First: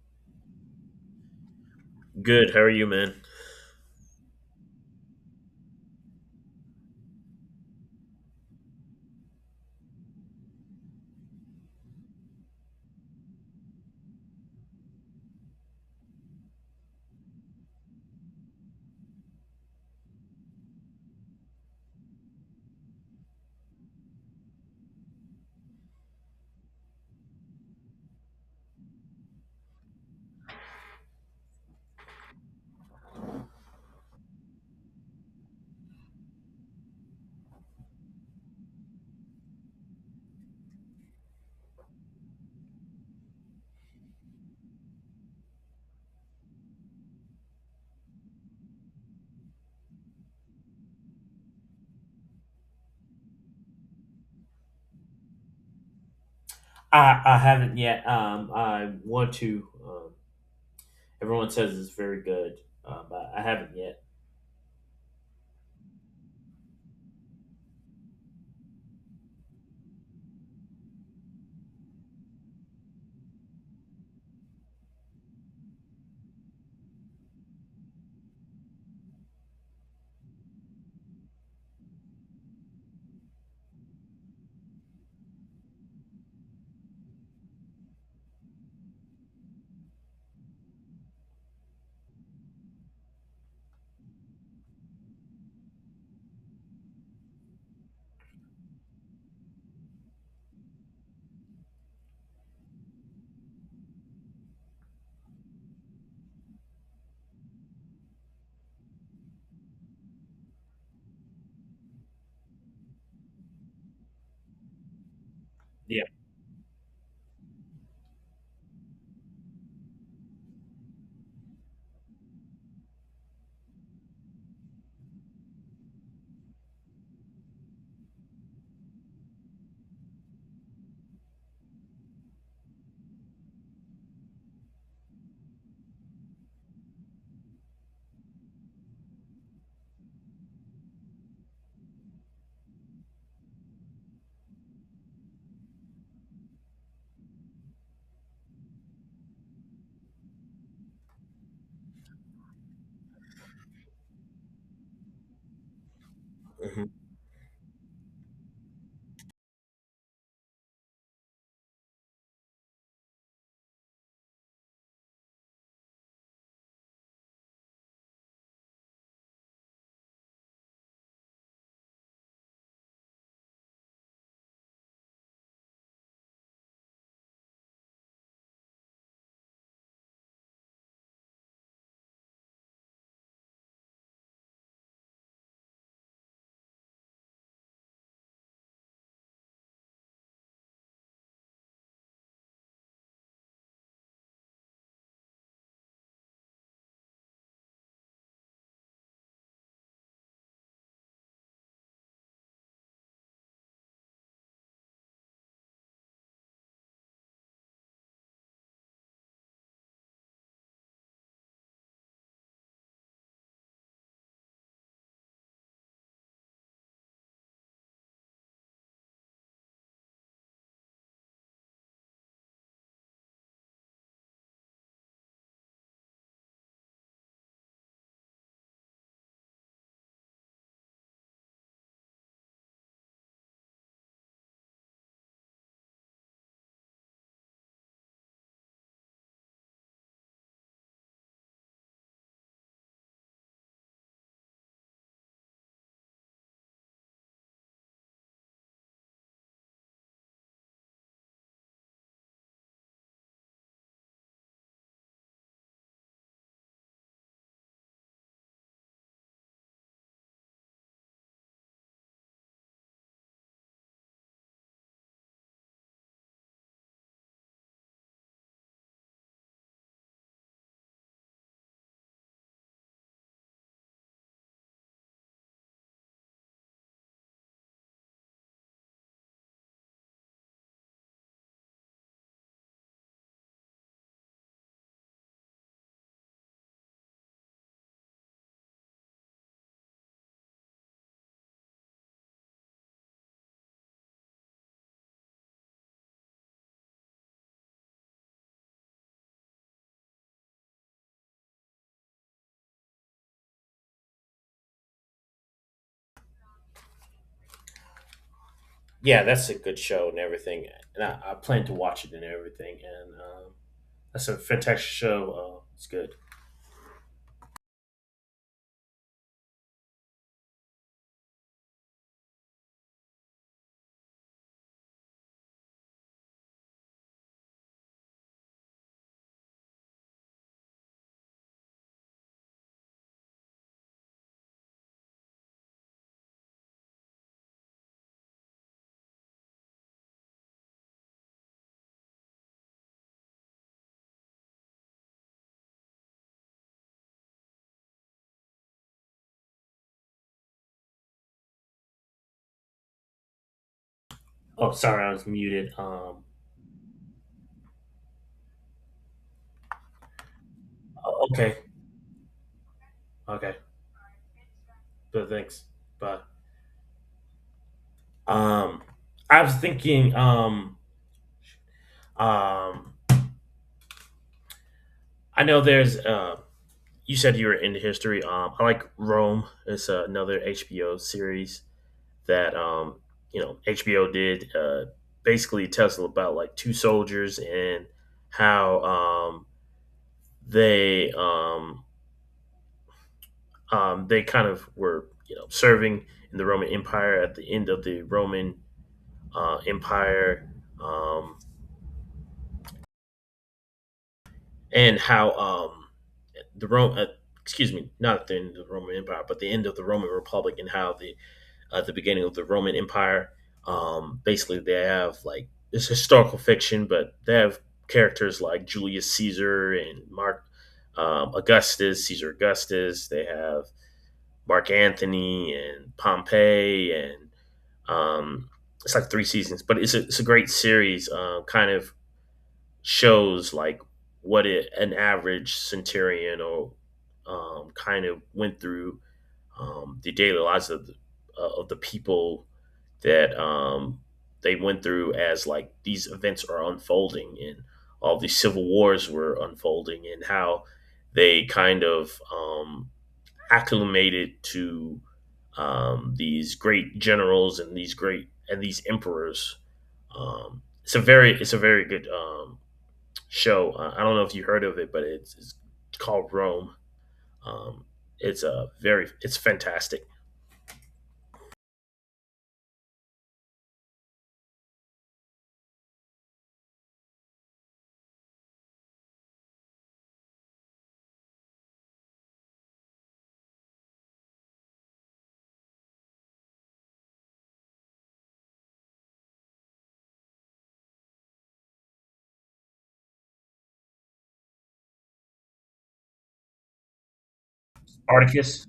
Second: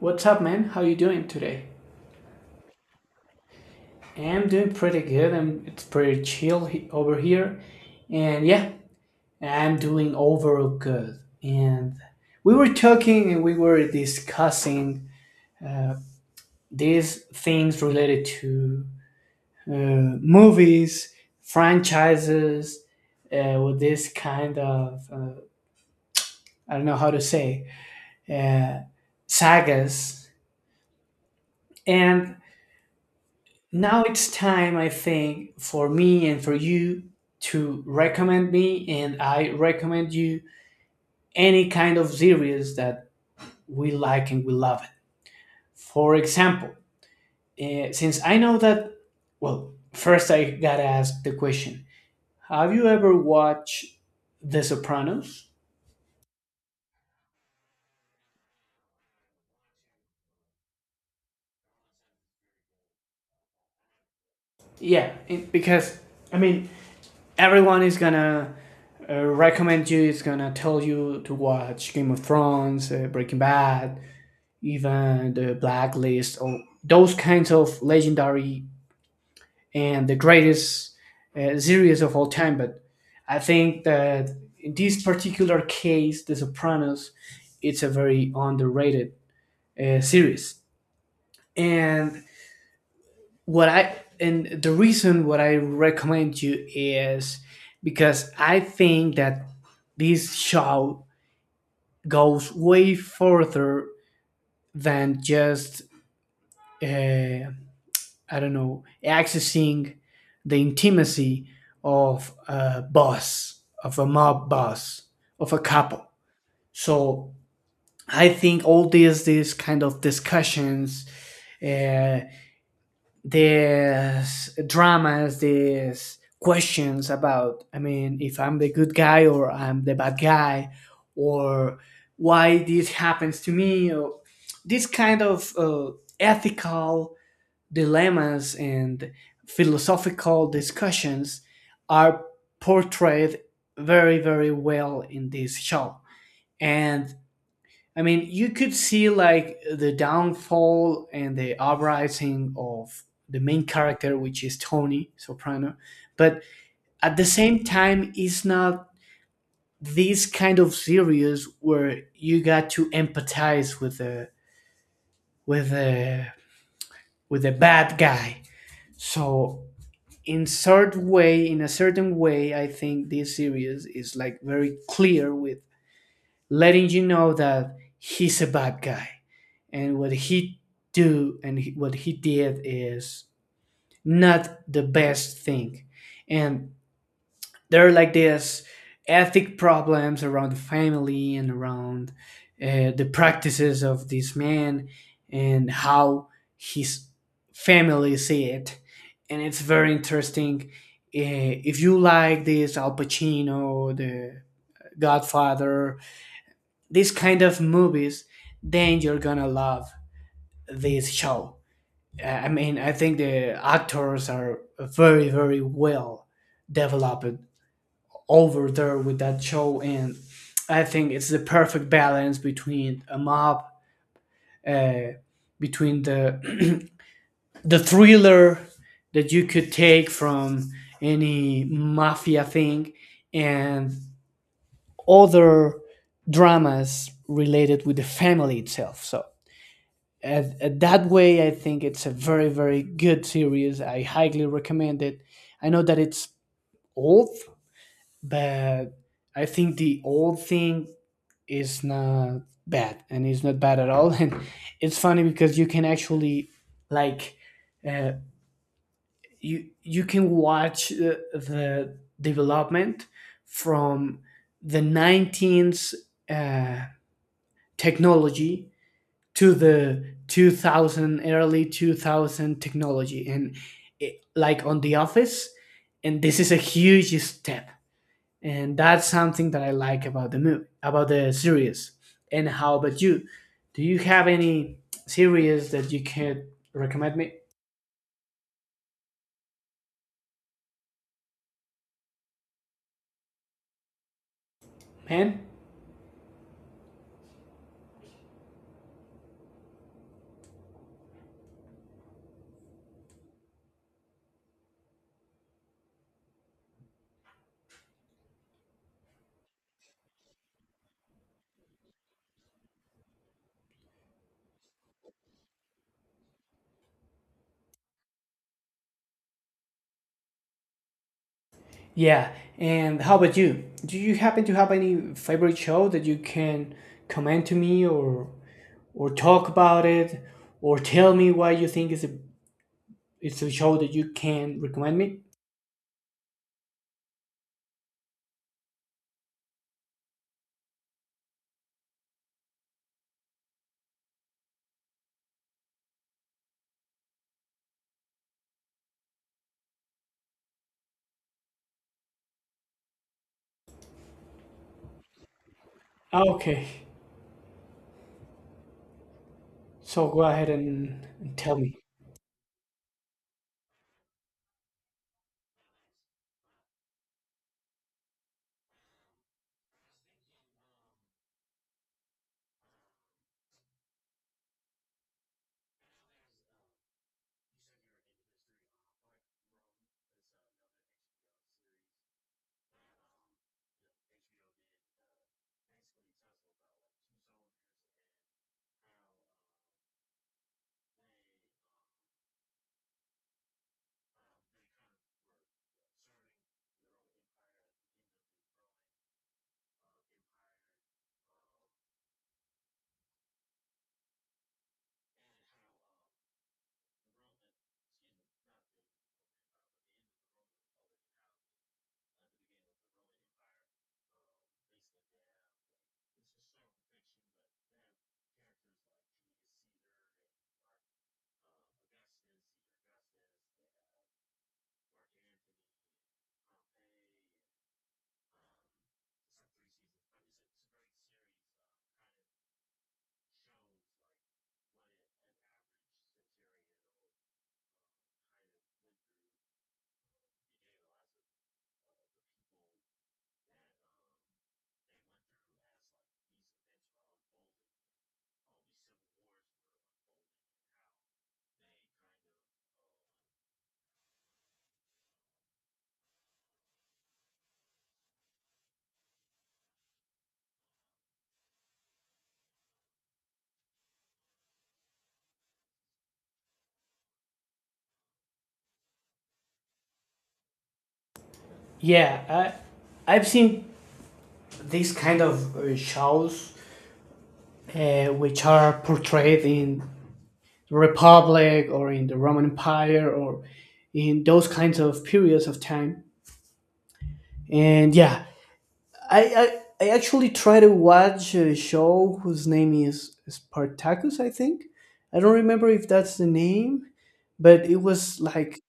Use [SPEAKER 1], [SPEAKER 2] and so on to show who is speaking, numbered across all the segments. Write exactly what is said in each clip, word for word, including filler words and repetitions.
[SPEAKER 1] What's up, man? How you doing today?
[SPEAKER 2] Good. How are you, man?
[SPEAKER 1] I'm doing pretty good. I'm, it's pretty chill he- over here, and yeah, I'm doing overall good. And we were talking and we were discussing these things related to uh, movies, franchises, uh, with this kind of uh, I don't know how to say uh, sagas, and now it's time, I think, for me and for you to recommend me, and I recommend you any kind of series that we like and we love it. For example, eh, since I know that, well, first I gotta ask the question, have you ever watched The Sopranos?
[SPEAKER 2] I, I haven't yet. Um, I want to. Um, everyone says it's very good, um, but I haven't yet.
[SPEAKER 1] Yeah, it- because, I mean, everyone is gonna uh, recommend you, it's gonna tell you to watch Game of Thrones, uh, Breaking Bad, even the Blacklist, or those kinds of legendary and the greatest uh, series of all time. But I think that in this particular case, The Sopranos, it's a very underrated uh, series. And what I and the reason what I recommend you is because I think that this show goes way further than just uh, I don't know, accessing the intimacy of a boss, of a mob boss, of a
[SPEAKER 2] Yeah.
[SPEAKER 1] couple. So I think all these these kind of discussions, uh, these dramas, these questions about, I mean, if I'm the good guy or I'm the bad guy, or why this happens to me, or this kind of uh, ethical dilemmas and philosophical discussions are portrayed very very well in this show, and I mean you could see like the downfall and the uprising of the main character, which is Tony Soprano. But
[SPEAKER 2] hmm
[SPEAKER 1] at the same time, it's not this kind of series where you got to empathize with the with the with the bad guy. So in sort way in a certain way, I think this series is like very clear with letting you know that he's a bad guy, and what he do and he- what he did is not the best thing. And there are like this ethic problems around the family and around uh, the practices of this man and how his family see it, and it's very interesting. Uh, if you like this Al Pacino, the Godfather, these kind of movies, then you're gonna love this show. Uh, I mean, I think the actors are very very well developed over there with that show, and I think it's the perfect balance between a mob, uh, between the the thriller that you could take from any mafia thing, and other dramas related with the family itself. So at, at that way, I think it's a very very good series. I highly recommend it. I know that it's old, but I think the old thing is not bad and it's not bad at all and it's funny because you can actually like uh, you you can watch uh, the development from the nineteenth uh, technology to the two thousand, early two thousand technology and it, like on the office, and this is a huge step, and that's something that I like about the movie, about the series. And how about you? Do you have any series that you can recommend me, man?
[SPEAKER 2] Yeah, that's a good show and everything, and I, I plan to watch it and everything. And um, that's a fantastic show. Uh, it's good.
[SPEAKER 1] Yeah, and how about you? Do you happen to have any favorite show that you can comment to me, or or talk about it, or tell me why you think it's a it's a show that you can recommend me?
[SPEAKER 2] Oh, sorry, I was muted. Um,
[SPEAKER 1] Okay, so go ahead and
[SPEAKER 2] o- okay,
[SPEAKER 1] tell me.
[SPEAKER 2] okay. But thanks. Bye. Um, I was thinking. Um, um, I know there's um you said you were into history. Um, I like Rome. It's another H B O series that um, you know H B O did. Uh, basically, tells about like two soldiers and how um, they um, um, they kind of were you know serving in the Roman Empire at the end of the Roman uh, Empire, um, and how um, the Rome. Uh, Excuse me, not at the end of the Roman Empire, but the end of the Roman Republic, and how the at the beginning of the Roman Empire. Um, basically, they have like it's historical fiction, but they have characters like Julius Caesar and Mark um, Augustus, Caesar Augustus. They have Mark Anthony and Pompey, and um, it's like three seasons, but it's a, it's a great series. Uh, kind of shows like what it, an average centurion or um, kind of went through um, the daily lives of the, uh, of the people that um, they went through as like these events are unfolding and all these civil wars were unfolding and how they kind of um, acclimated to um, these great generals and these great and these emperors. Um, it's a very it's a very good um, show. Uh, I don't know if you heard of it, but it's, it's called Rome. Um, it's a very it's fantastic.
[SPEAKER 1] Yeah, I, I've seen these kind of uh, shows uh, which are portrayed in the Republic or in the Roman Empire or in those kinds of periods of time. And yeah, I I, I actually try to watch a show whose name is Spartacus, I think. I don't remember if that's the name, but it was like
[SPEAKER 2] Articus.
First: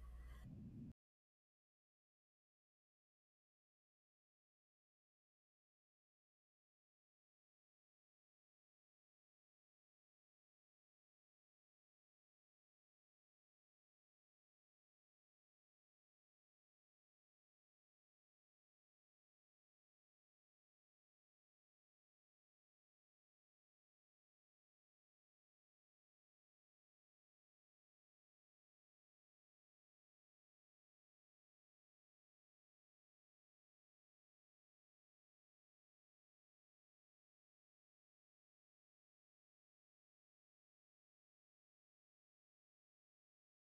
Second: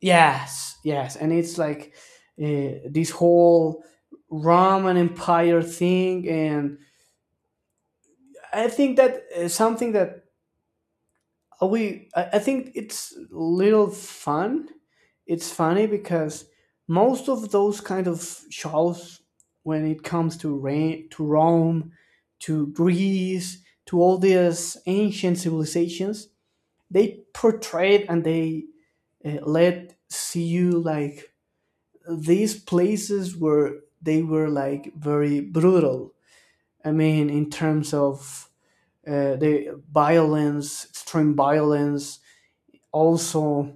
[SPEAKER 1] yes, yes, and it's like uh, this whole Roman Empire thing, and I think that uh, something that Uh, we I, I think it's little fun, it's funny because most of those kind of shows when it comes to rain to Rome, to Greece, to all these ancient civilizations, they portrayed and they uh, let see you like these places where they were like very brutal. I mean, in terms of uh, the violence, extreme violence, also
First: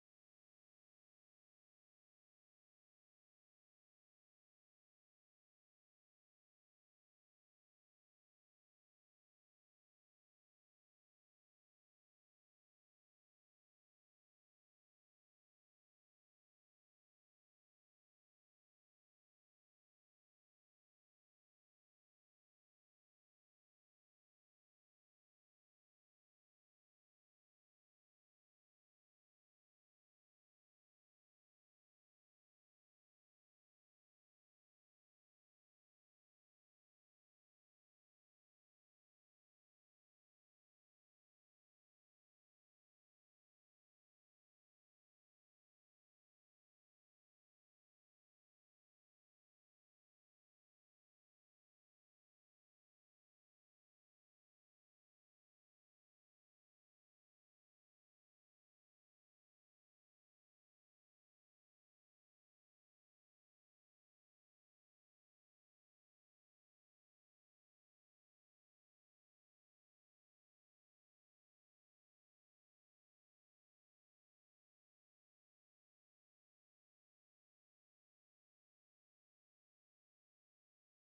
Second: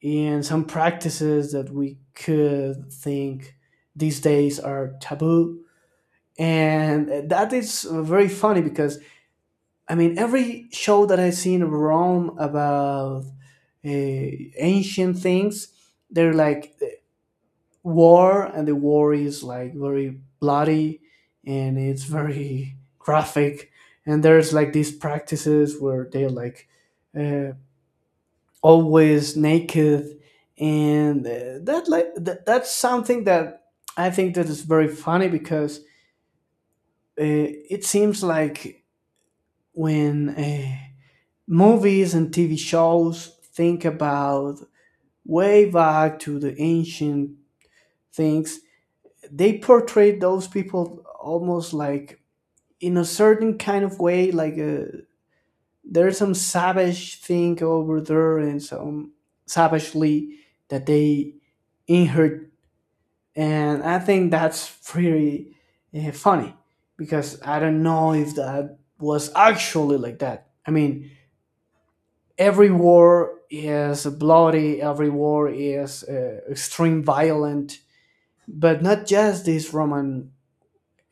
[SPEAKER 1] in some practices that we could think these days are taboo. And that is very funny because, I mean, every show that I've seen in Rome about uh, ancient things, they're like uh, war, and the war is like very bloody and it's very graphic. And there's like these practices where they like uh, always naked and uh, that like that, that's something that I think that is very funny because uh, it seems like when uh, movies and TV shows think about way back to the ancient things, they portray those people almost like in a certain kind of way, like uh there's some savage thing over there and some savagely that they inherit, and I think that's pretty uh, funny because I don't know if that was actually like that. I mean, every war is bloody, every war is uh, extreme violent, but not just these Roman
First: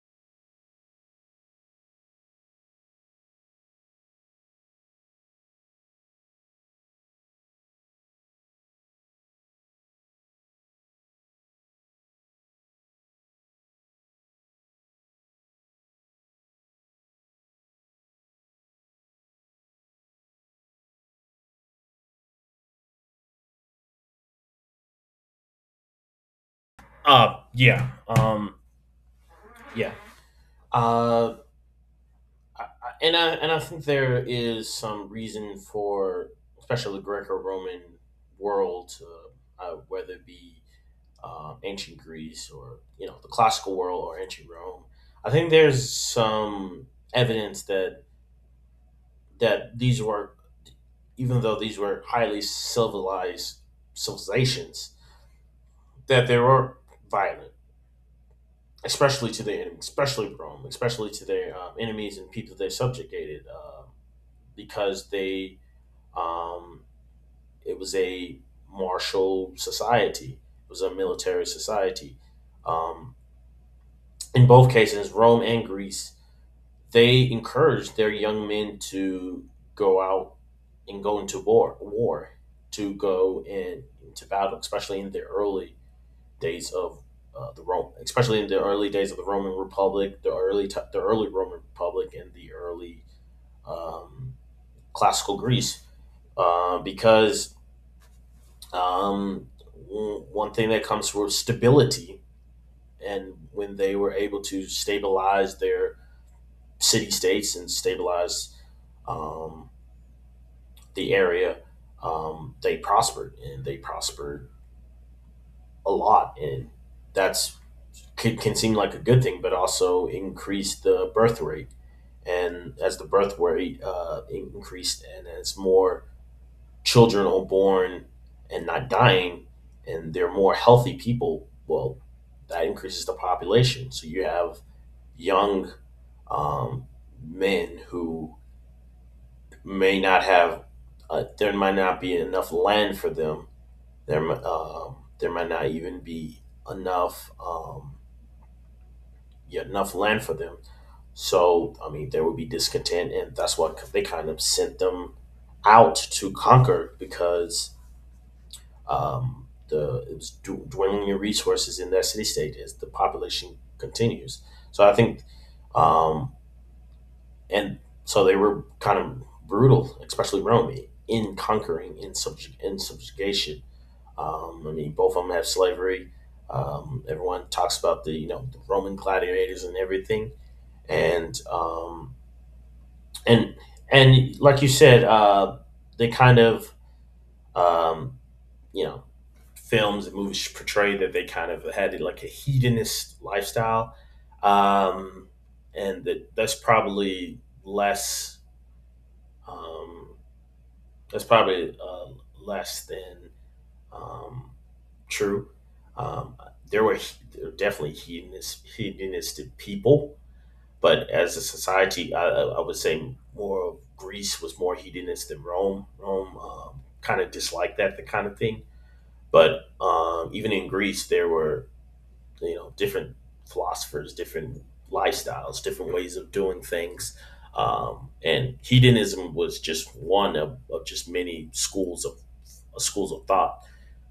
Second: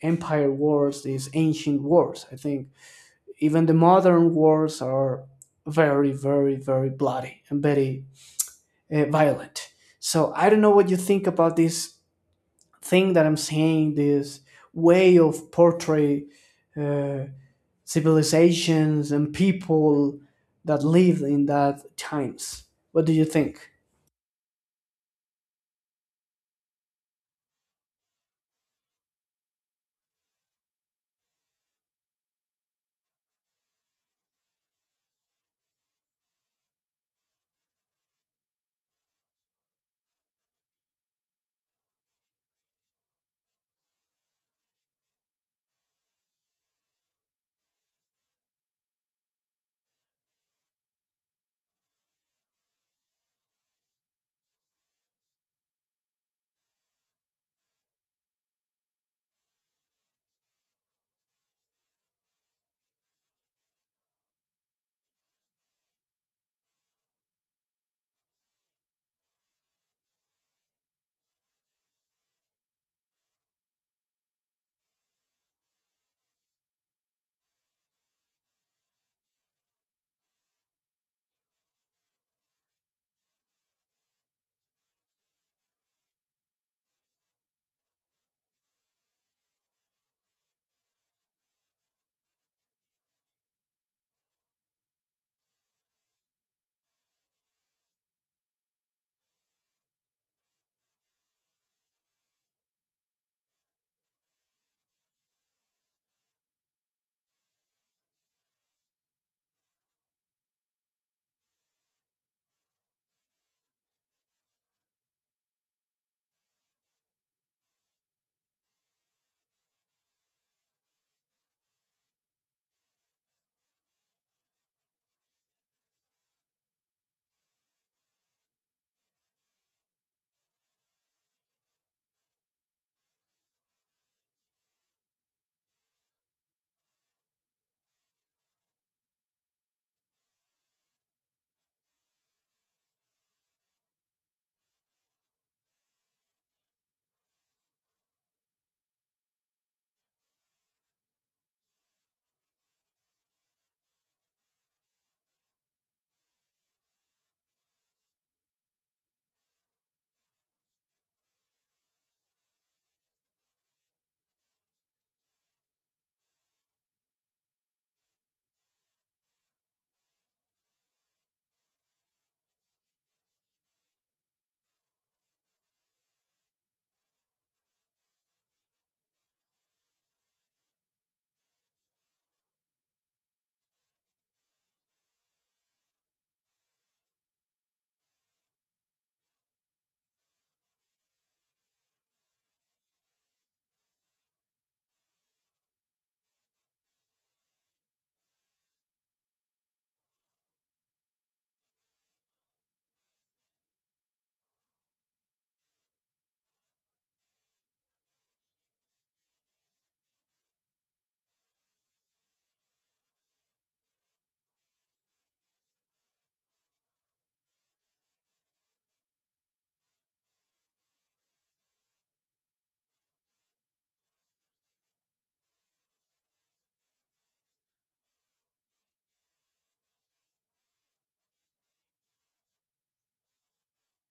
[SPEAKER 1] Empire wars, these ancient wars. I think even the modern wars are very, very, very bloody and very uh, violent. So I don't know what you think about this thing that I'm saying, this way of portray uh, civilizations and people that lived in that times. What do you think?
[SPEAKER 2] Uh, yeah. Um, yeah. Uh, and I and I think there is some reason for, especially the Greco-Roman world, to, uh, whether it be um, ancient Greece or you know the classical world or ancient Rome. I think there's some evidence that that these were, even though these were highly civilized civilizations, that they were violent especially to their especially Rome, especially to their um, enemies and people they subjugated, um, because they um, it was a martial society, it was a military society. Um, in both cases, Rome and Greece, they encouraged their young men to go out and go into war, war to go in, into battle, especially in the early days of uh, the Rome, especially in the early days of the Roman Republic, the early t- the early Roman Republic, and the early um, classical Greece, uh, because um, one thing that comes from stability, and when they were able to stabilize their city states and stabilize um, the area, um, they prospered and they prospered a lot, and that's could, can seem like a good thing, but also increase the birth rate. And as the birth rate uh, increased and as more children are born and not dying, and they're more healthy people, well, that increases the population. So you have young um, men who may not have, uh, there might not be enough land for them. There, mi- um there might not even be enough um, yeah, enough land for them. So, I mean, there would be discontent, and that's what they kind of sent them out to conquer because um, the it was du- dwindling in resources in that city state as the population continues. So, I think, um, and so they were kind of brutal, especially Rome, in conquering, in, subjug- in subjugation. Um, I mean, both of them have slavery. Um, everyone talks about the you know the Roman gladiators and everything, and um, and and like you said, uh, they kind of um, you know films and movies portray that they kind of had like a hedonist lifestyle, um, and that that's probably less um, that's probably uh, less than um, true. Um, there were there were definitely hedonist hedonistic people. But as a society, I, I I would say more of Greece was more hedonist than Rome. Rome um, kind of disliked that the kind of thing. But um, even in Greece, there were you know different philosophers, different lifestyles, different ways of doing things. Um, and hedonism was just one of, of just many schools of schools of thought.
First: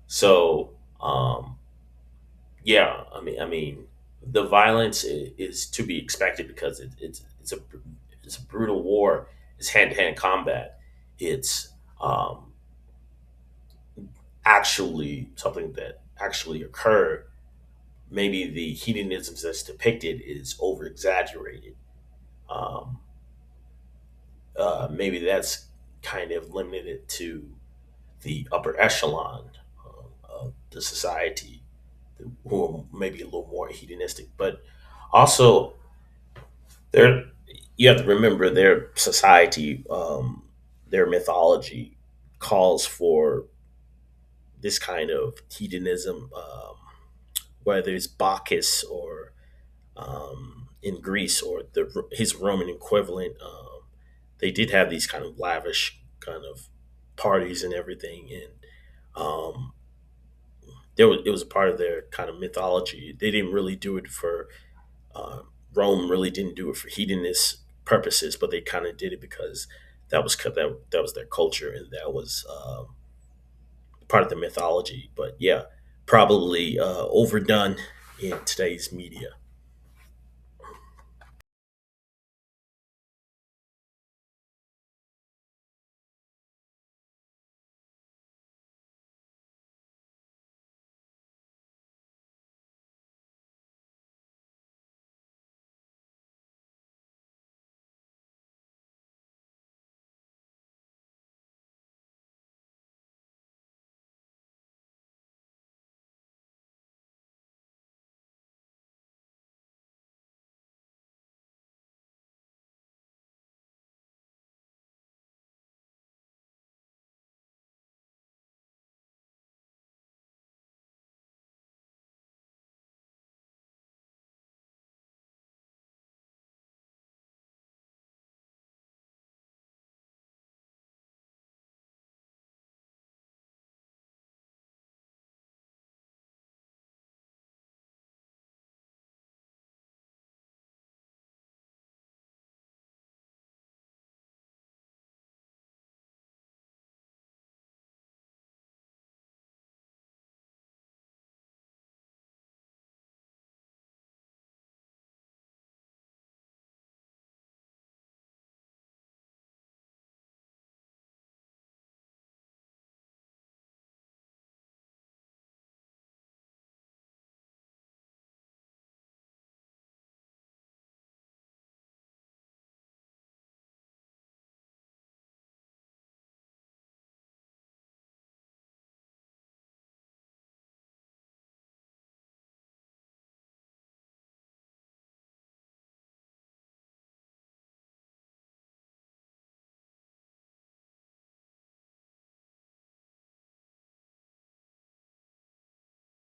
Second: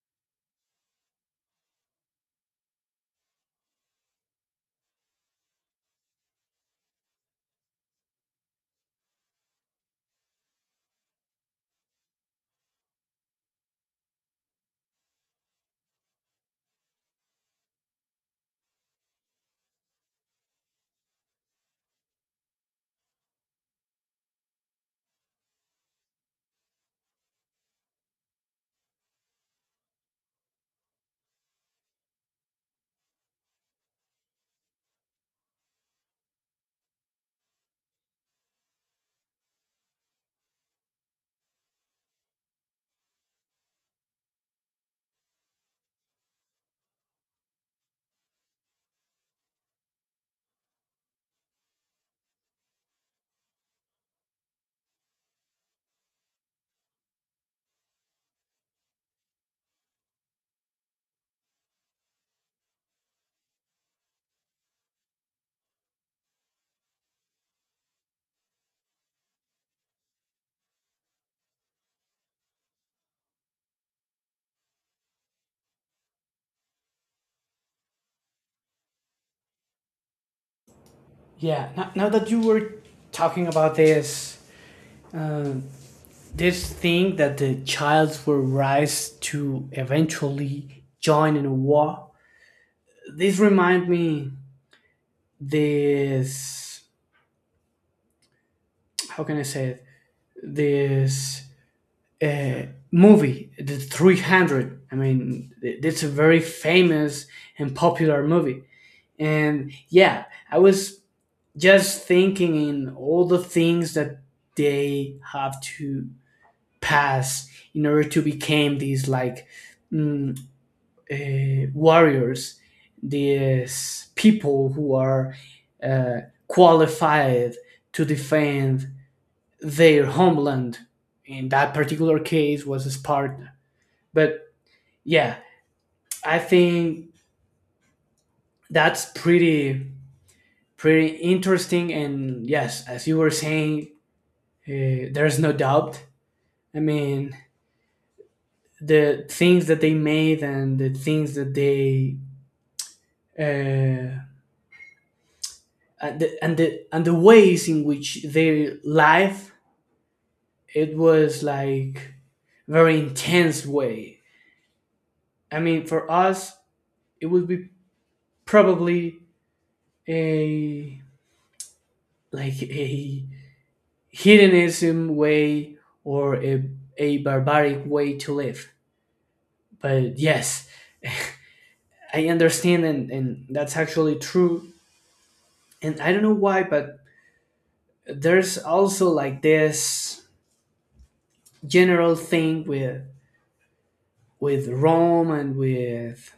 [SPEAKER 2] So um, yeah, I mean, I mean, the violence i- is to be expected because it, it's it's a br- it's a brutal war. It's hand to hand combat. It's um, actually something that actually occurred. Maybe the hedonisms that's depicted is over exaggerated. Um, uh, maybe that's kind of limited to the upper echelon um, of the society, who are maybe a little more hedonistic, but also there, you have to remember their society, um, their mythology calls for this kind of hedonism, um, whether it's Bacchus or um, in Greece or the, his Roman equivalent. Um, they did have these kind of lavish kind of parties and everything, and um, there was, it was a part of their kind of mythology. They didn't really do it for. Um, Rome really didn't do it for hedonist purposes, but they kind of did it because that was that that was their culture and that was um, part of the mythology. But yeah, probably uh, overdone in today's media.
[SPEAKER 1] Yeah, now, now that you were talking about this, uh, this thing that the childs were raised to eventually join in a war, this remind me this, how can I say it? This uh, movie, The three hundred. I mean, th- it's a very famous and popular movie. And yeah, I was just thinking in all the things that they have to pass in order to become these like mm, uh, warriors, these people who are uh, qualified to defend their homeland. In that particular case, was Sparta. But yeah, I think that's pretty pretty interesting. And yes, as you were saying, uh, there's no doubt. I mean, the things that they made and the things that they uh, and, the, and the and the ways in which their life, it was like very intense way. I mean, for us it would be probably a like a hedonism way, or a, a barbaric way to live. But yes, I understand, and, and that's actually true. And I don't know why, but there's also like this general thing with with Rome and with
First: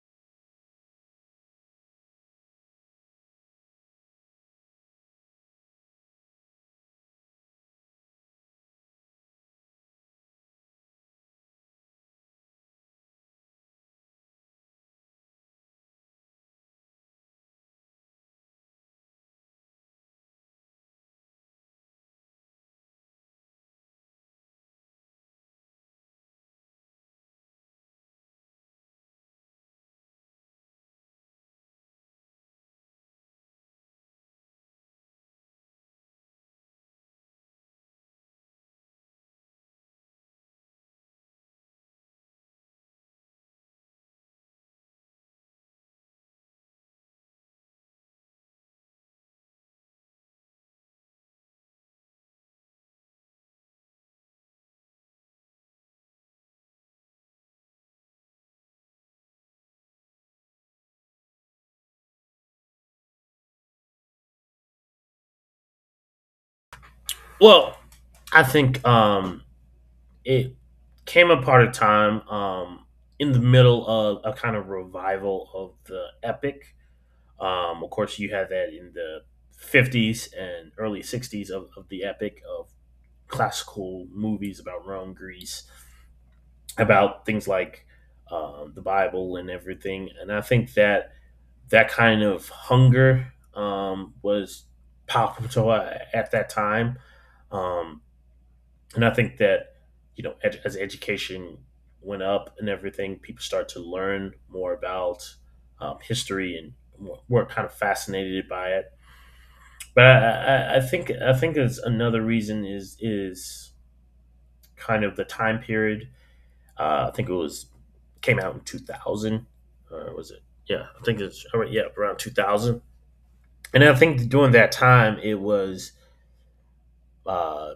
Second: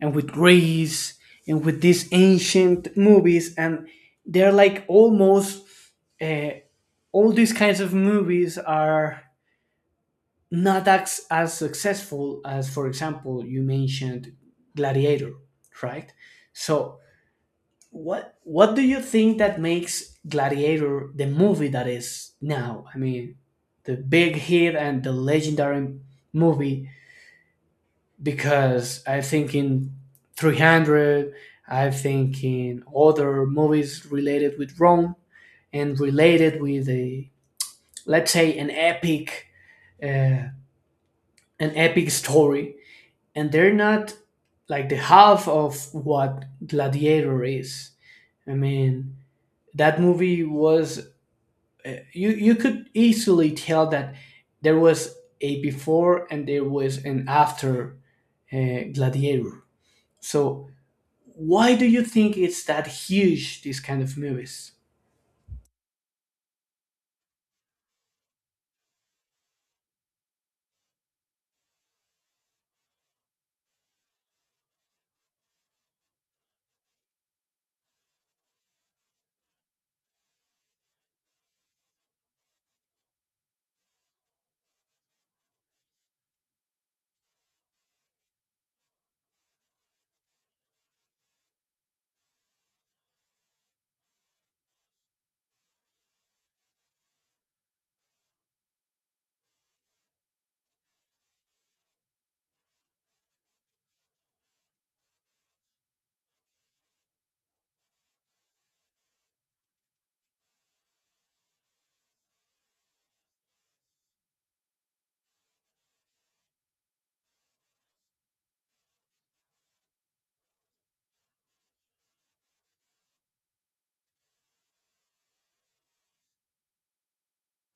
[SPEAKER 1] and with Greece and with these ancient movies, and they're like almost uh, all these kinds of movies are not as, as successful as, for example, you mentioned Gladiator, right? So, what what do you think that makes Gladiator the movie that is now? I mean, the big hit and the legendary movie. Because I think in three hundred, I think in other movies related with Rome and related with a let's say an epic uh, an epic story, and they're not like the half of what Gladiator is. I mean, that movie was uh, you you could easily tell that there was a before and there was an after uh, Gladiator. So why do you think it's that huge? These kind of movies.
[SPEAKER 2] Well, I think um, it came apart a time um, in the middle of a kind of revival of the epic. Um, of course, you had that in the fifties and early sixties of, of the epic of classical movies about Rome, Greece, about things like um, the Bible and everything. And I think that that kind of hunger um, was palpable at, that time. Um, and I think that, you know, ed- as education went up and everything, people start to learn more about um, history and were- were kind of fascinated by it. But I, I, I think I think there's another reason is is kind of the time period. Uh, I think it was came out in two thousand, or was it? Yeah, I think it's yeah around two thousand. And I think during that time, it was uh,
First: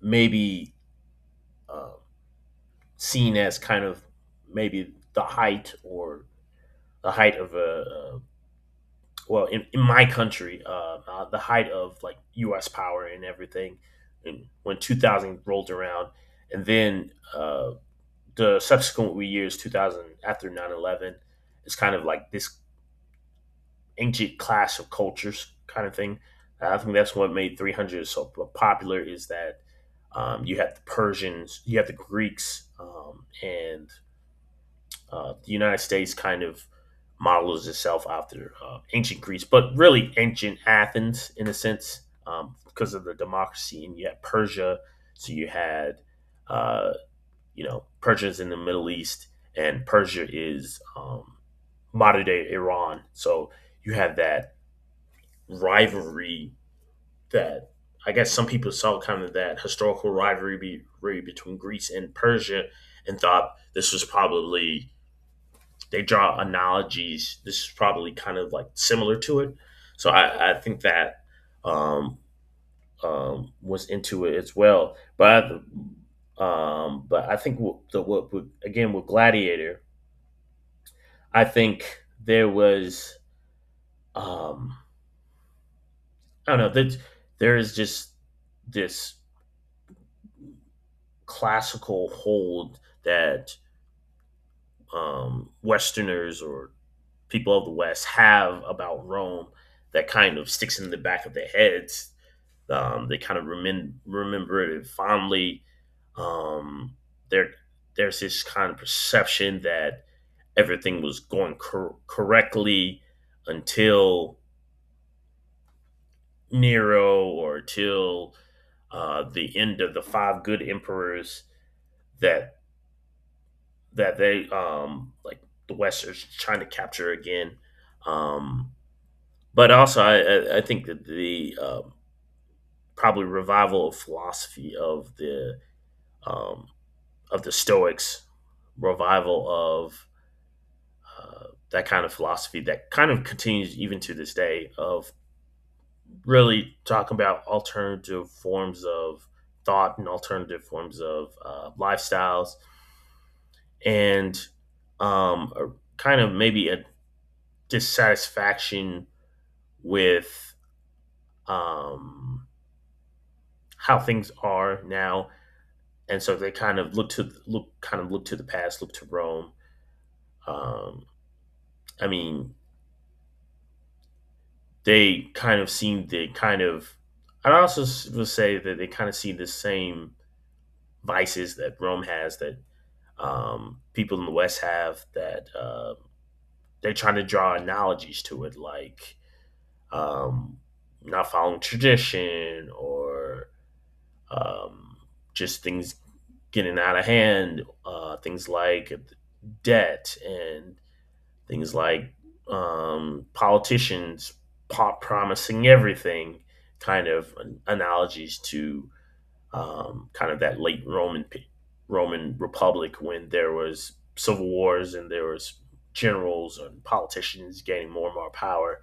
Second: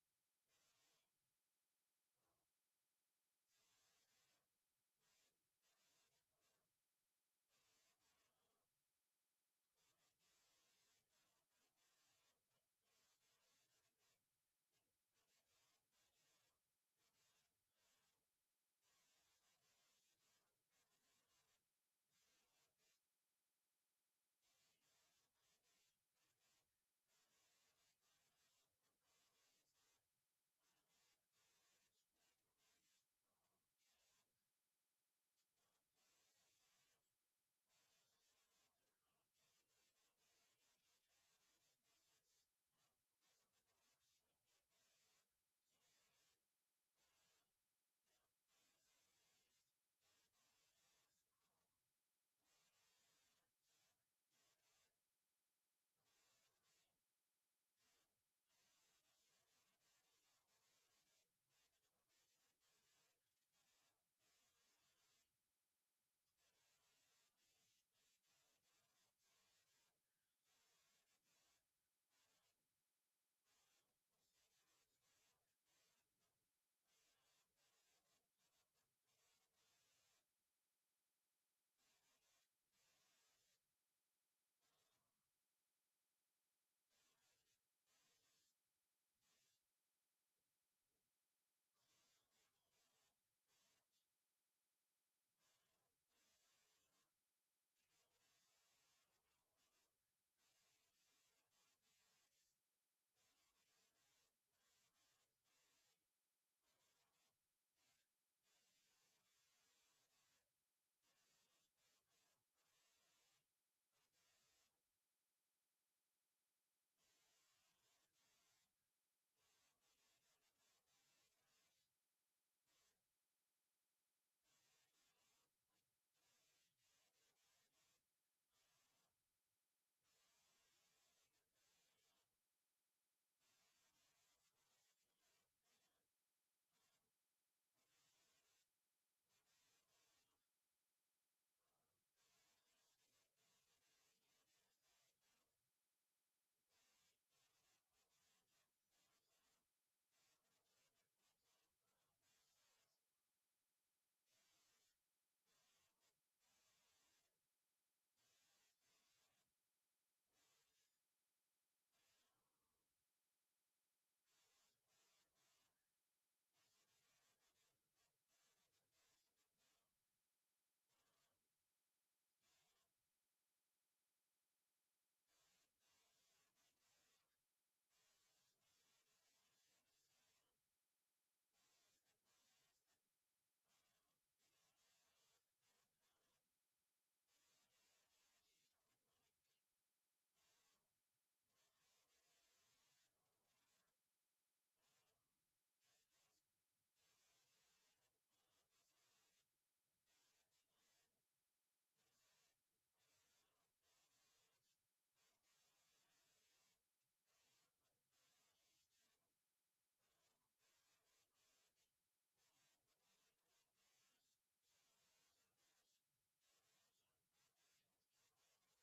[SPEAKER 2] maybe uh, seen as kind of maybe the height or the height of a uh, well in, in my country uh, uh, the height of like U S power and everything. And when two thousand rolled around, and then uh, the subsequent years, two thousand after nine eleven, 11 is kind of like this ancient clash of cultures kind of thing. Uh, I think that's what made three hundred so popular is that um, you have the Persians, you have the Greeks, um, and uh, the United States kind of models itself after uh, ancient Greece, but really ancient Athens in a sense um, because of the democracy. And you had Persia, so you had uh, you know, Persia's in the Middle East, and Persia is um, modern day Iran. So you have that rivalry that I guess some people saw kind of that historical rivalry be, between Greece and Persia and thought this was probably, they draw analogies. This is probably kind of like similar to it. So I, I think that um, um, was into it as well. But I, um, but I think what, the, what, what again with Gladiator, I think there was um, I don't know that there is just this classical hold that um, Westerners or people of the West have about Rome that kind of sticks in the back of their heads. Um, they kind of remem- remember it fondly. Um, there, there's this kind of perception that everything was going cor- correctly until Nero or till uh, the end of the five good emperors that that they um, like the West is trying to capture again. Um, but also, I, I- think that the um probably revival of philosophy of the um, of the Stoics, revival of uh, that kind of philosophy that kind of continues even to this day of really talking about alternative forms of thought and alternative forms of uh, lifestyles and um, a kind of maybe a dissatisfaction with um, how things are now, and so they kind of look to look kind of look to the past, look to Rome. Um, I mean, they kind of seem to kind of. I'd also would say that they kind of see the same vices that Rome has that um, people in the West have that uh, they're trying to draw analogies to it, like um, not following tradition or um, just things getting out of hand, uh, things like debt and things like um, politicians pop promising everything, kind of analogies to um, kind of that late Roman Roman Republic when there was civil wars and there was generals and politicians gaining more and more power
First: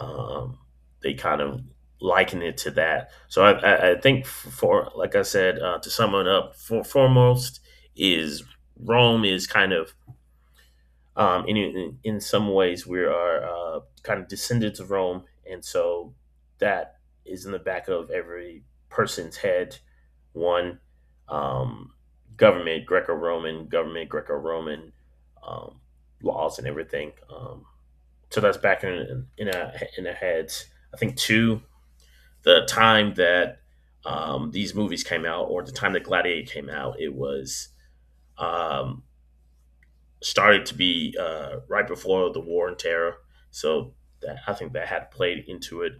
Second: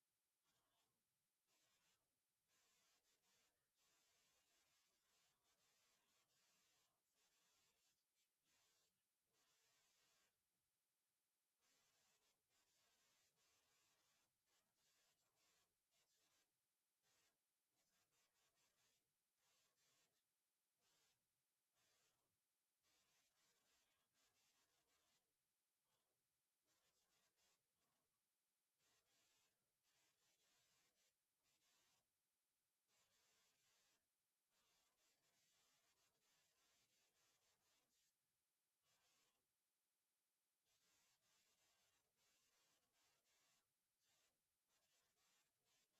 [SPEAKER 2] um, they kind of liken it to that. So I, I, I think, for like I said, uh, to sum it up, for foremost is Rome is kind of, um, in in in some ways we are, uh, kind of descendants of Rome, and so that is in the back of every person's head. One, um, government, Greco-Roman government, Greco-Roman, um, laws and everything. Um, so that's back in in our in our heads. I think two, the time that, um, these movies came out, or the time that Gladiator came out, it was, um, started to be, uh, right before the War and Terror. So that, I think that had played into it.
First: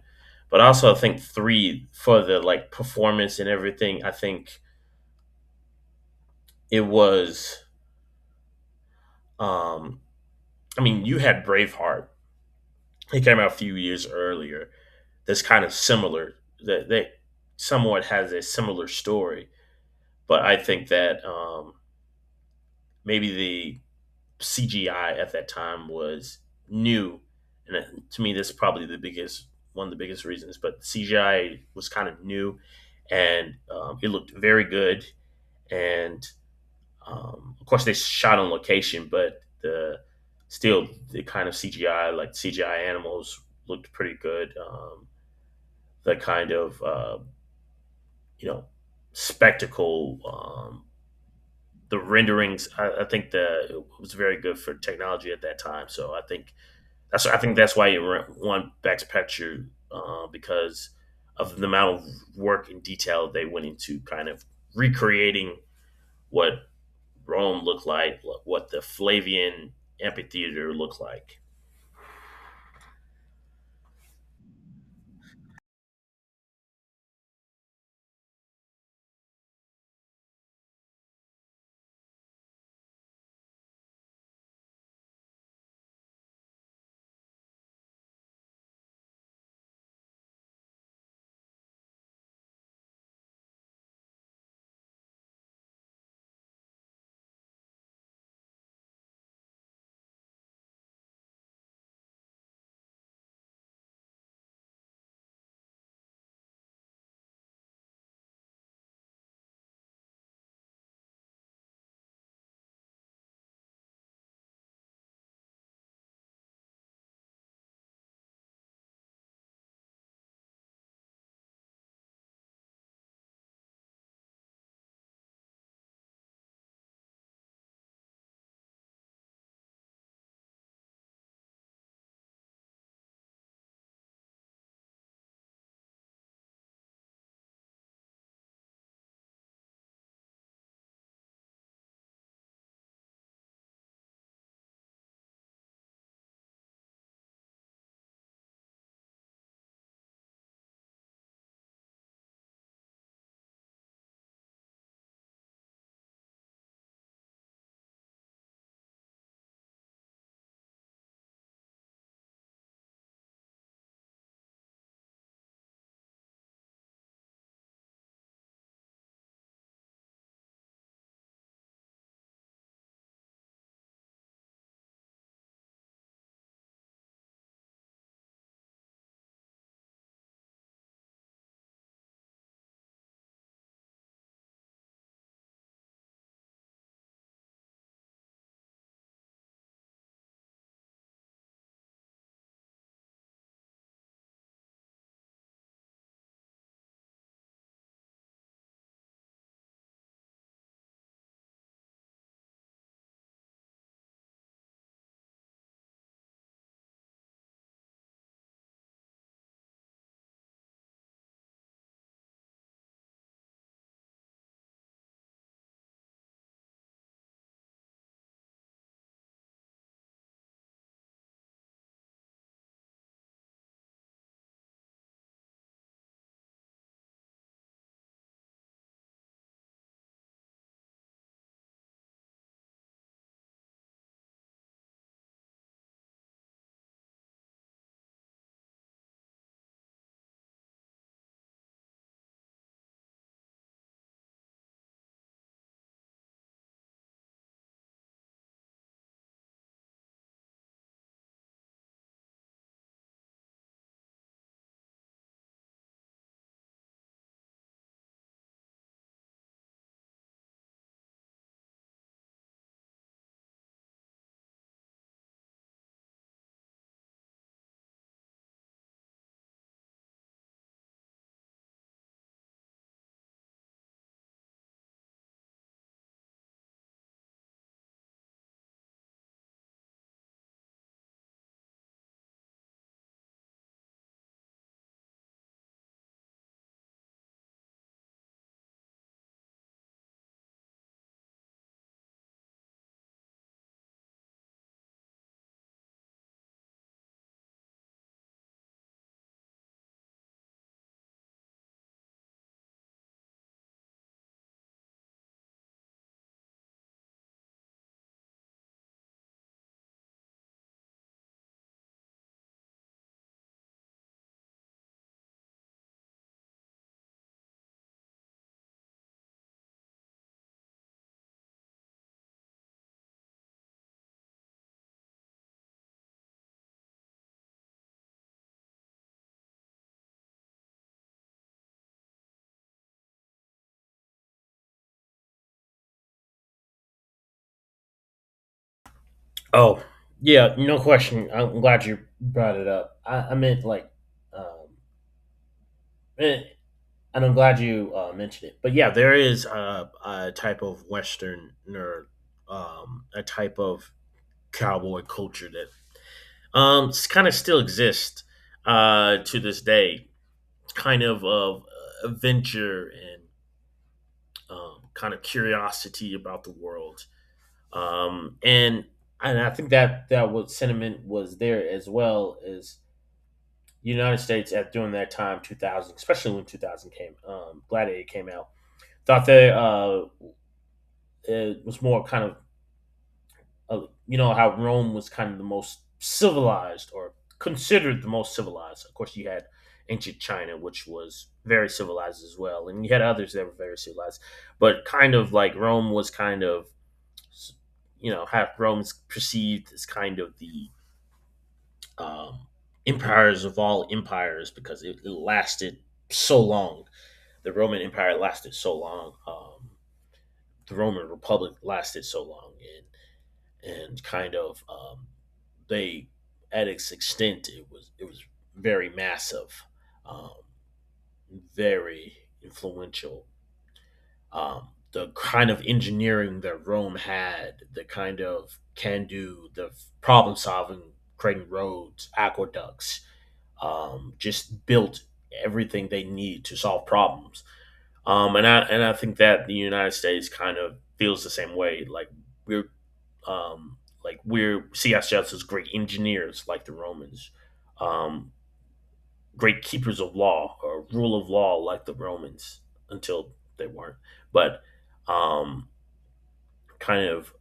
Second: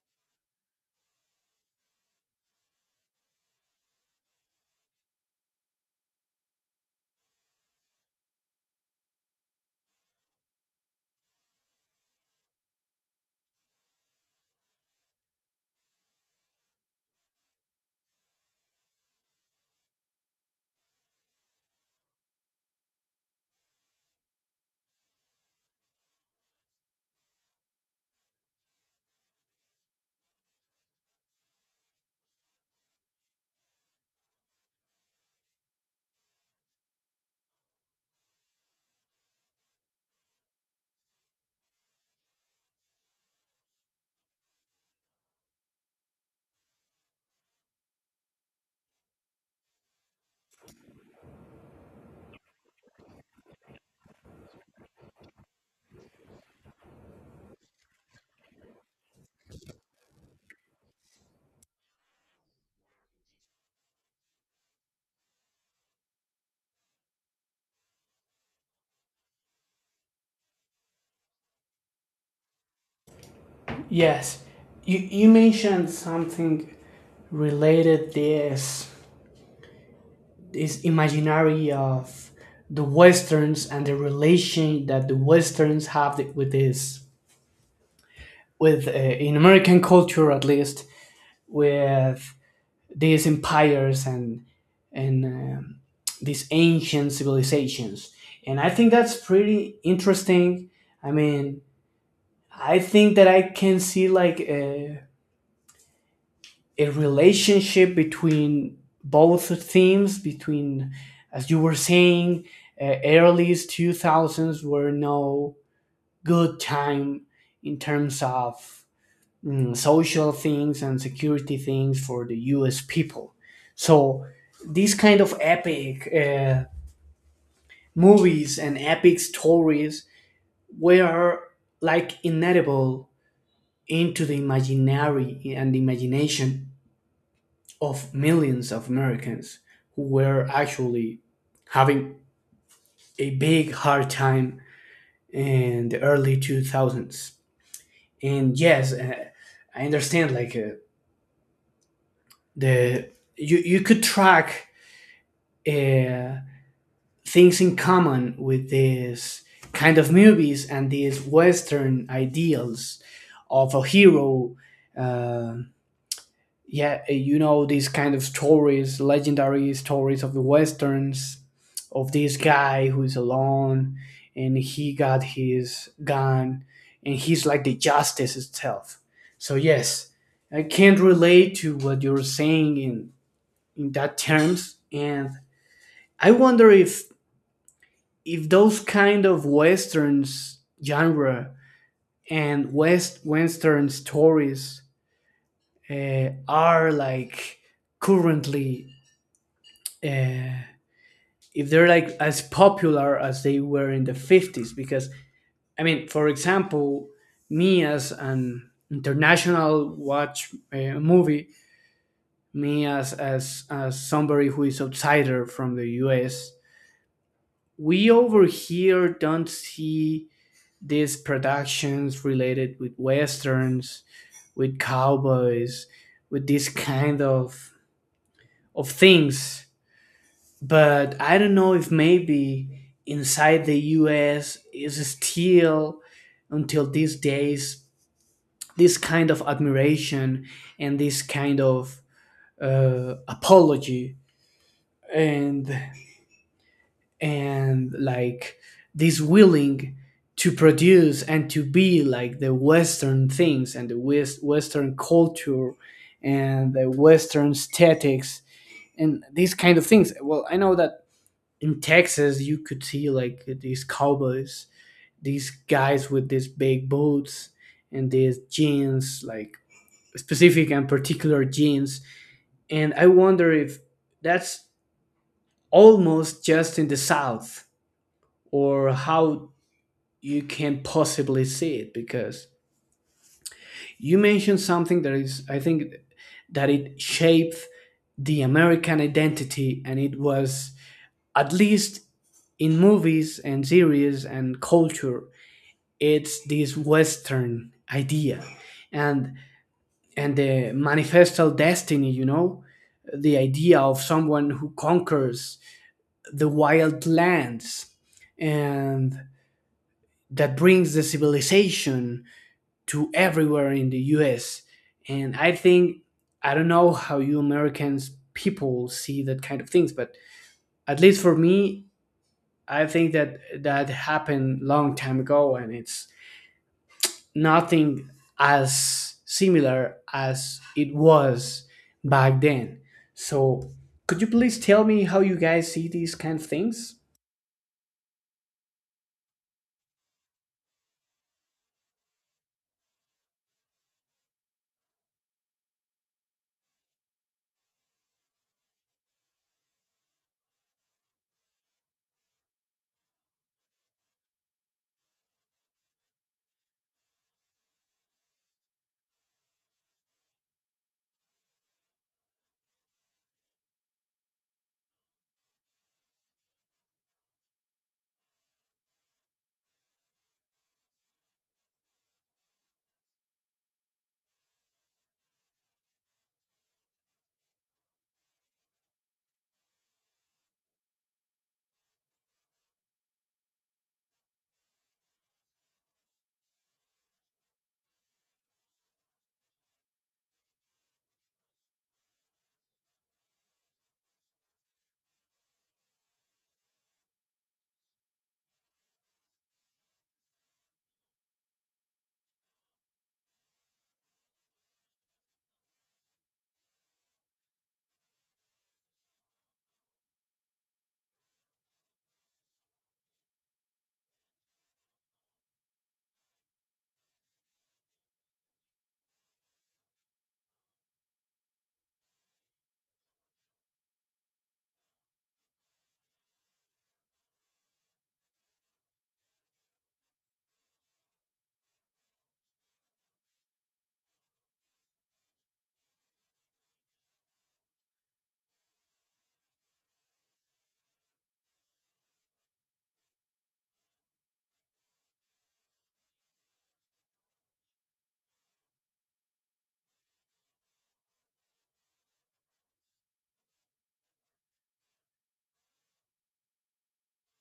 [SPEAKER 2] But also, I think three, for the like performance and everything. I think it was. Um, I mean, you had Braveheart. It came out a few years earlier, that's kind of similar, that they somewhat has a similar story. But I think that, um, maybe the C G I at that time was new, and it- to me, this is probably the biggest one of the biggest reasons. But C G I was kind of new, and um, it looked very good. And um, of course, they shot on location, but the still the kind of C G I, like C G I animals looked pretty good. Um, the kind of, uh, you know spectacle. Um, the renderings, I, I think that it was very good for technology at that time. So I think that's I think that's why it re- won Best Picture, uh, because of the amount of work and detail they went into, kind of recreating what Rome looked like, what the Flavian amphitheater looked like.
[SPEAKER 1] Yes, you you mentioned something related this this imaginary of the westerns and the relation that the westerns have th- with this with uh, in American culture, at least with these empires and and um, these ancient civilizations, and I think that's pretty interesting. I mean, I think that I can see like uh, a relationship between both themes, between, as you were saying, uh, early two thousands were no good time in terms of mm, social things and security things for the US people. So these kind of epic uh, movies and epic stories were like inedible into the imaginary and the imagination of millions of Americans who were actually having a big hard time in the early two thousands. And yes, uh, I understand like uh, the you you could track uh, things in common with these kind of movies and these Western ideals of a hero. um yeah, uh, you know, these kind of stories, legendary stories of the westerns, of this guy who's alone and he got his gun and he's like the justice itself. So yes, I can't relate to what you're saying in in that terms, and I wonder if if those kind of westerns genre and west western stories uh, are like currently uh, if they're like as popular as they were in the fifties because I mean for example me as an international watch uh, movie, me as, as as somebody who is outsider from the US, we over here don't see these productions related with westerns, with cowboys, with this kind of of things. But I don't know if maybe inside the U S is still until these days this kind of admiration and this kind of uh, apology and and like this willing to produce and to be like the western things and the West, western culture and the western aesthetics and these kind of things. Well, I know that in Texas, you could see like these cowboys, these guys with these big boots and these jeans, like specific and particular jeans. And I wonder if that's almost just in the South, or how you can possibly see it, because you mentioned something that is, I think, that it shaped the American identity, and it was, at least in movies and series and culture, it's this western idea and and the manifestal destiny, you know, the idea of someone who conquers the wild lands and that brings the civilization to everywhere in the U S. And I think, I don't know how you Americans people see that kind of things, but at least for me, I think that that happened long time ago and it's nothing as similar as it was back then. So, could you please tell me how you guys see these kind of things?
[SPEAKER 2] Oh, yeah, no question. I'm glad you brought it up. I, I meant like, um, it, and I'm glad you, uh, mentioned it. But yeah, there is a, a type of Westerner, um, a type of cowboy culture that, um, kind of still exists, uh, to this day, kind of of uh, adventure and, um, kind of curiosity about the world. Um, and and I think that that what sentiment was there as well is United States at during that time, two thousand, especially when two thousand came, um, Gladiator came out, thought they, uh, it was more kind of, uh, you know how Rome was kind of the most civilized, or considered the most civilized. Of course, you had ancient China, which was very civilized as well, and you had others that were very civilized. But kind of like Rome was kind of, you know how Rome's perceived as kind of the, um, empires of all empires because it, it lasted so long. The Roman Empire lasted so long. Um, the Roman Republic lasted so long, and and kind of, um, they, at its extent it was it was very massive, um, very influential. Um, the kind of engineering that Rome had, the kind of can do, the problem solving, creating roads, aqueducts, um, just built everything they need to solve problems. Um, and I and I think that the United States kind of feels the same way. Like we're, um, like we're see ourselves as great engineers, like the Romans, um, great keepers of law or rule of law, like the Romans, until they weren't. But um, kind of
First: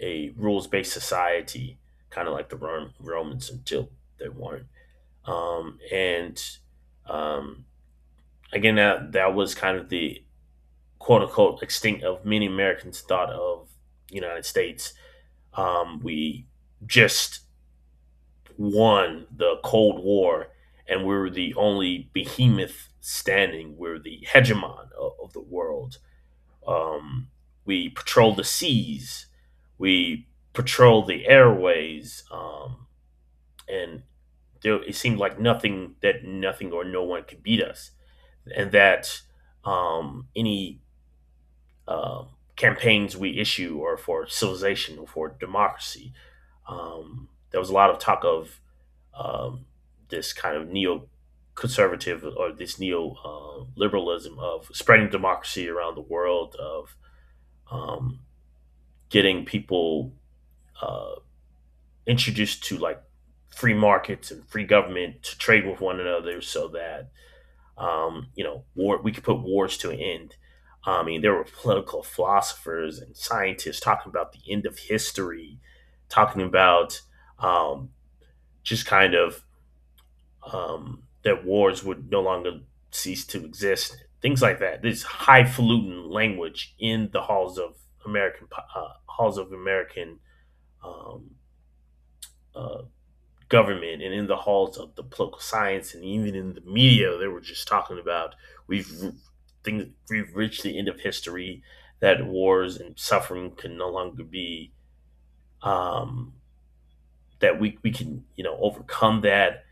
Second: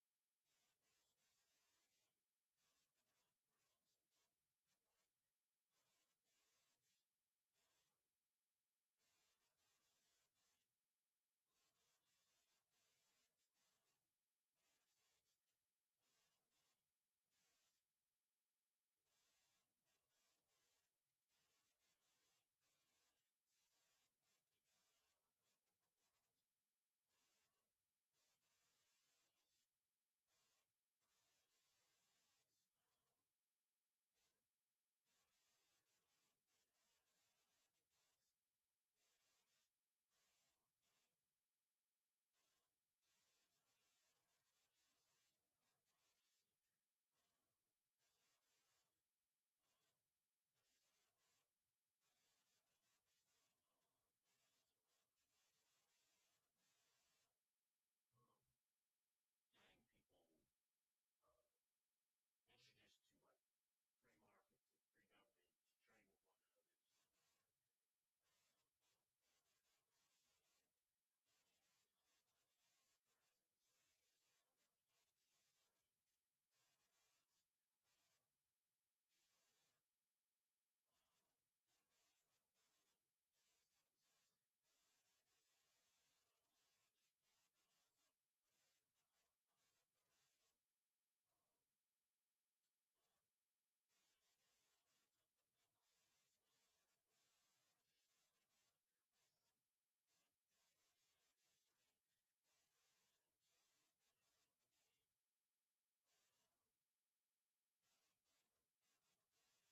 [SPEAKER 2] a rules based society, kind of like the Rom- Romans until they weren't. Um, and um, again, that that was kind of the quote unquote extinct of many Americans thought of the United States. Um, we just won the Cold War, and we're the only behemoth standing. We're the hegemon of, of the world. Um, we patrol the seas. We patrol the airways. Um, and there, it seemed like nothing that nothing or no one could beat us, and that, um, any, um, campaigns we issue or for civilization or for democracy. Um, there was a lot of talk of, um, this kind of neo-conservative or this neo-liberalism, uh, of spreading democracy around the world, of, um, getting people, uh, introduced to like free markets and free government to trade with one another so that, um, you know, war. We could put wars to an end. I mean, there were political philosophers and scientists talking about the end of history, talking about, um, just kind of um, that wars would no longer cease to exist, things like that. This highfalutin language in the halls of American po- uh, halls of American, um, uh, government, and in the halls of the political science, and even in the media they were just talking about we've things we've reached the end of history, that wars and suffering can no longer be, um, that we, we can, you know, overcome that.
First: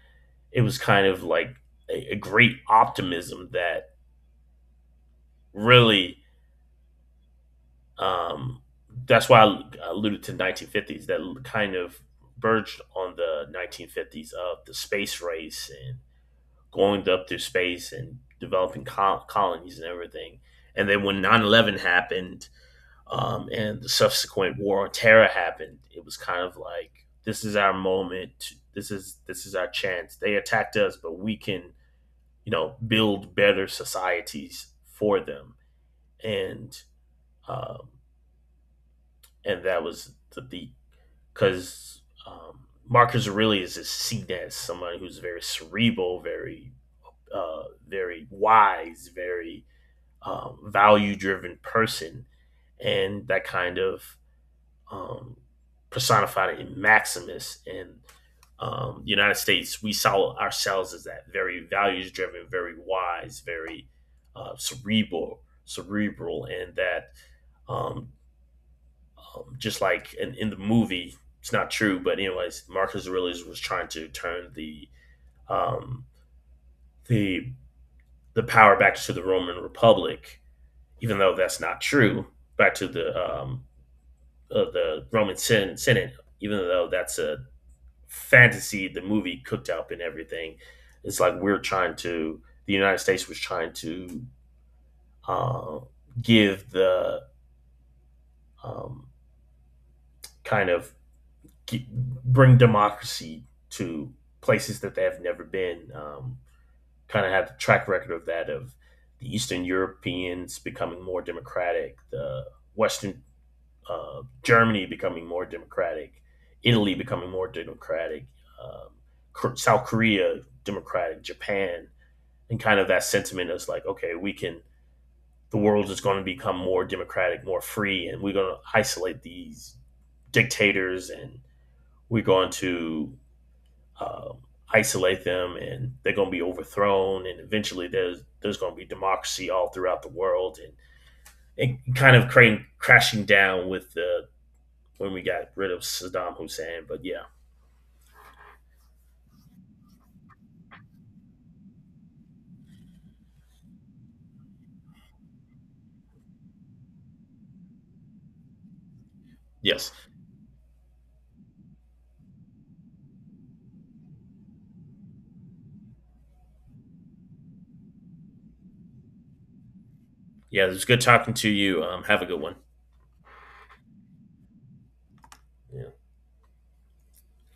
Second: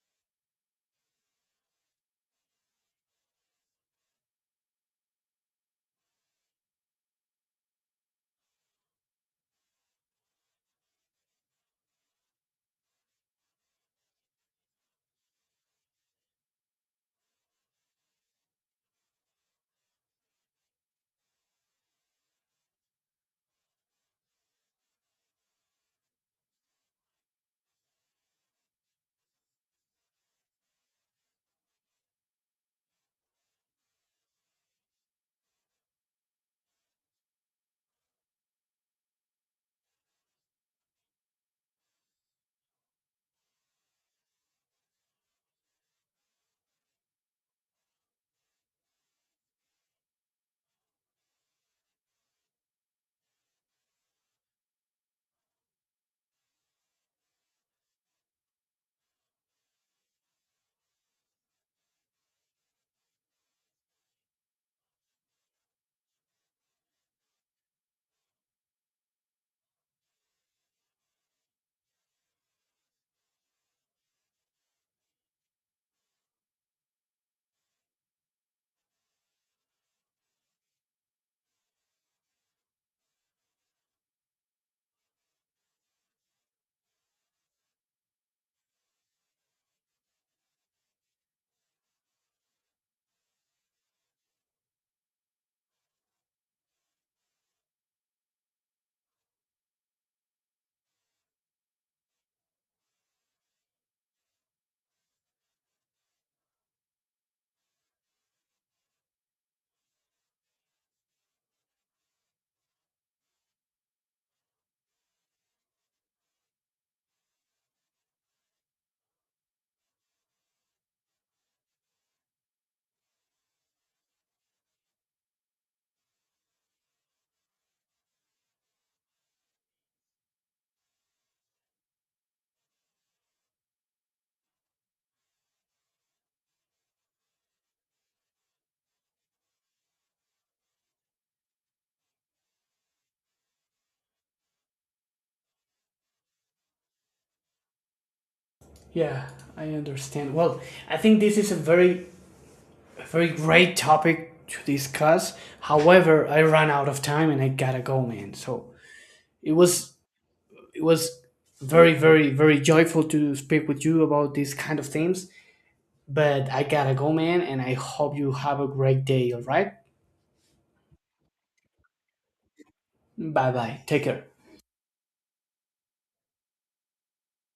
[SPEAKER 2] It was kind of like a, a great optimism that really, um, that's why I alluded to nineteen fifties, that kind of verged on the nineteen fifties of the space race and going up through space and developing col- colonies and everything. And then when nine eleven happened, um, and the subsequent war on terror happened, it was kind of like, this is our moment. This is this is our chance. They attacked us, but we can, you know, build better societies for them. And um, and that was the beat because, um, Marcus Aurelius is seen as someone who's very cerebral, very, uh, very wise, very, um, value driven person. And that kind of, um, personified in Maximus. And um, the United States, we saw ourselves as that very values driven, very wise, very, uh, cerebral, cerebral, and that, um, um, just like in, in the movie, it's not true, but anyways, Marcus Aurelius was trying to turn the, um, the the power back to the Roman Republic, even though that's not true. Back to the, um, uh, the Roman Sen- Senate, even though that's a fantasy, the movie cooked up and everything. It's like we're trying to the United States was trying to, uh, give the, um, kind of g- bring democracy to places that they have never been. Um, kind of had the track record of that, of the Eastern Europeans becoming more democratic, the Western, uh, Germany becoming more democratic, Italy becoming more democratic, um, South Korea democratic, Japan, and kind of that sentiment is like, okay, we can. The world is going to become more democratic, more free, and we're going to isolate these dictators, and we're going to, um, isolate them, and they're going to be overthrown, and eventually there's there's going to be democracy all throughout the world, and and kind of crane, crashing down with the when we got rid of Saddam Hussein. But yeah,
[SPEAKER 1] Yeah, I understand. Well, I think this is a very, a very great topic to discuss. However, I ran out of time and I gotta go, man. So it
[SPEAKER 2] yes,
[SPEAKER 1] was, it was very, very, very joyful to speak with you about these kind of things. But I gotta go, man, and I hope you have a great day. All right.
[SPEAKER 2] yeah. It was good talking to you. Um, have a good one.
[SPEAKER 1] Bye bye. Take care.
[SPEAKER 2] Yeah.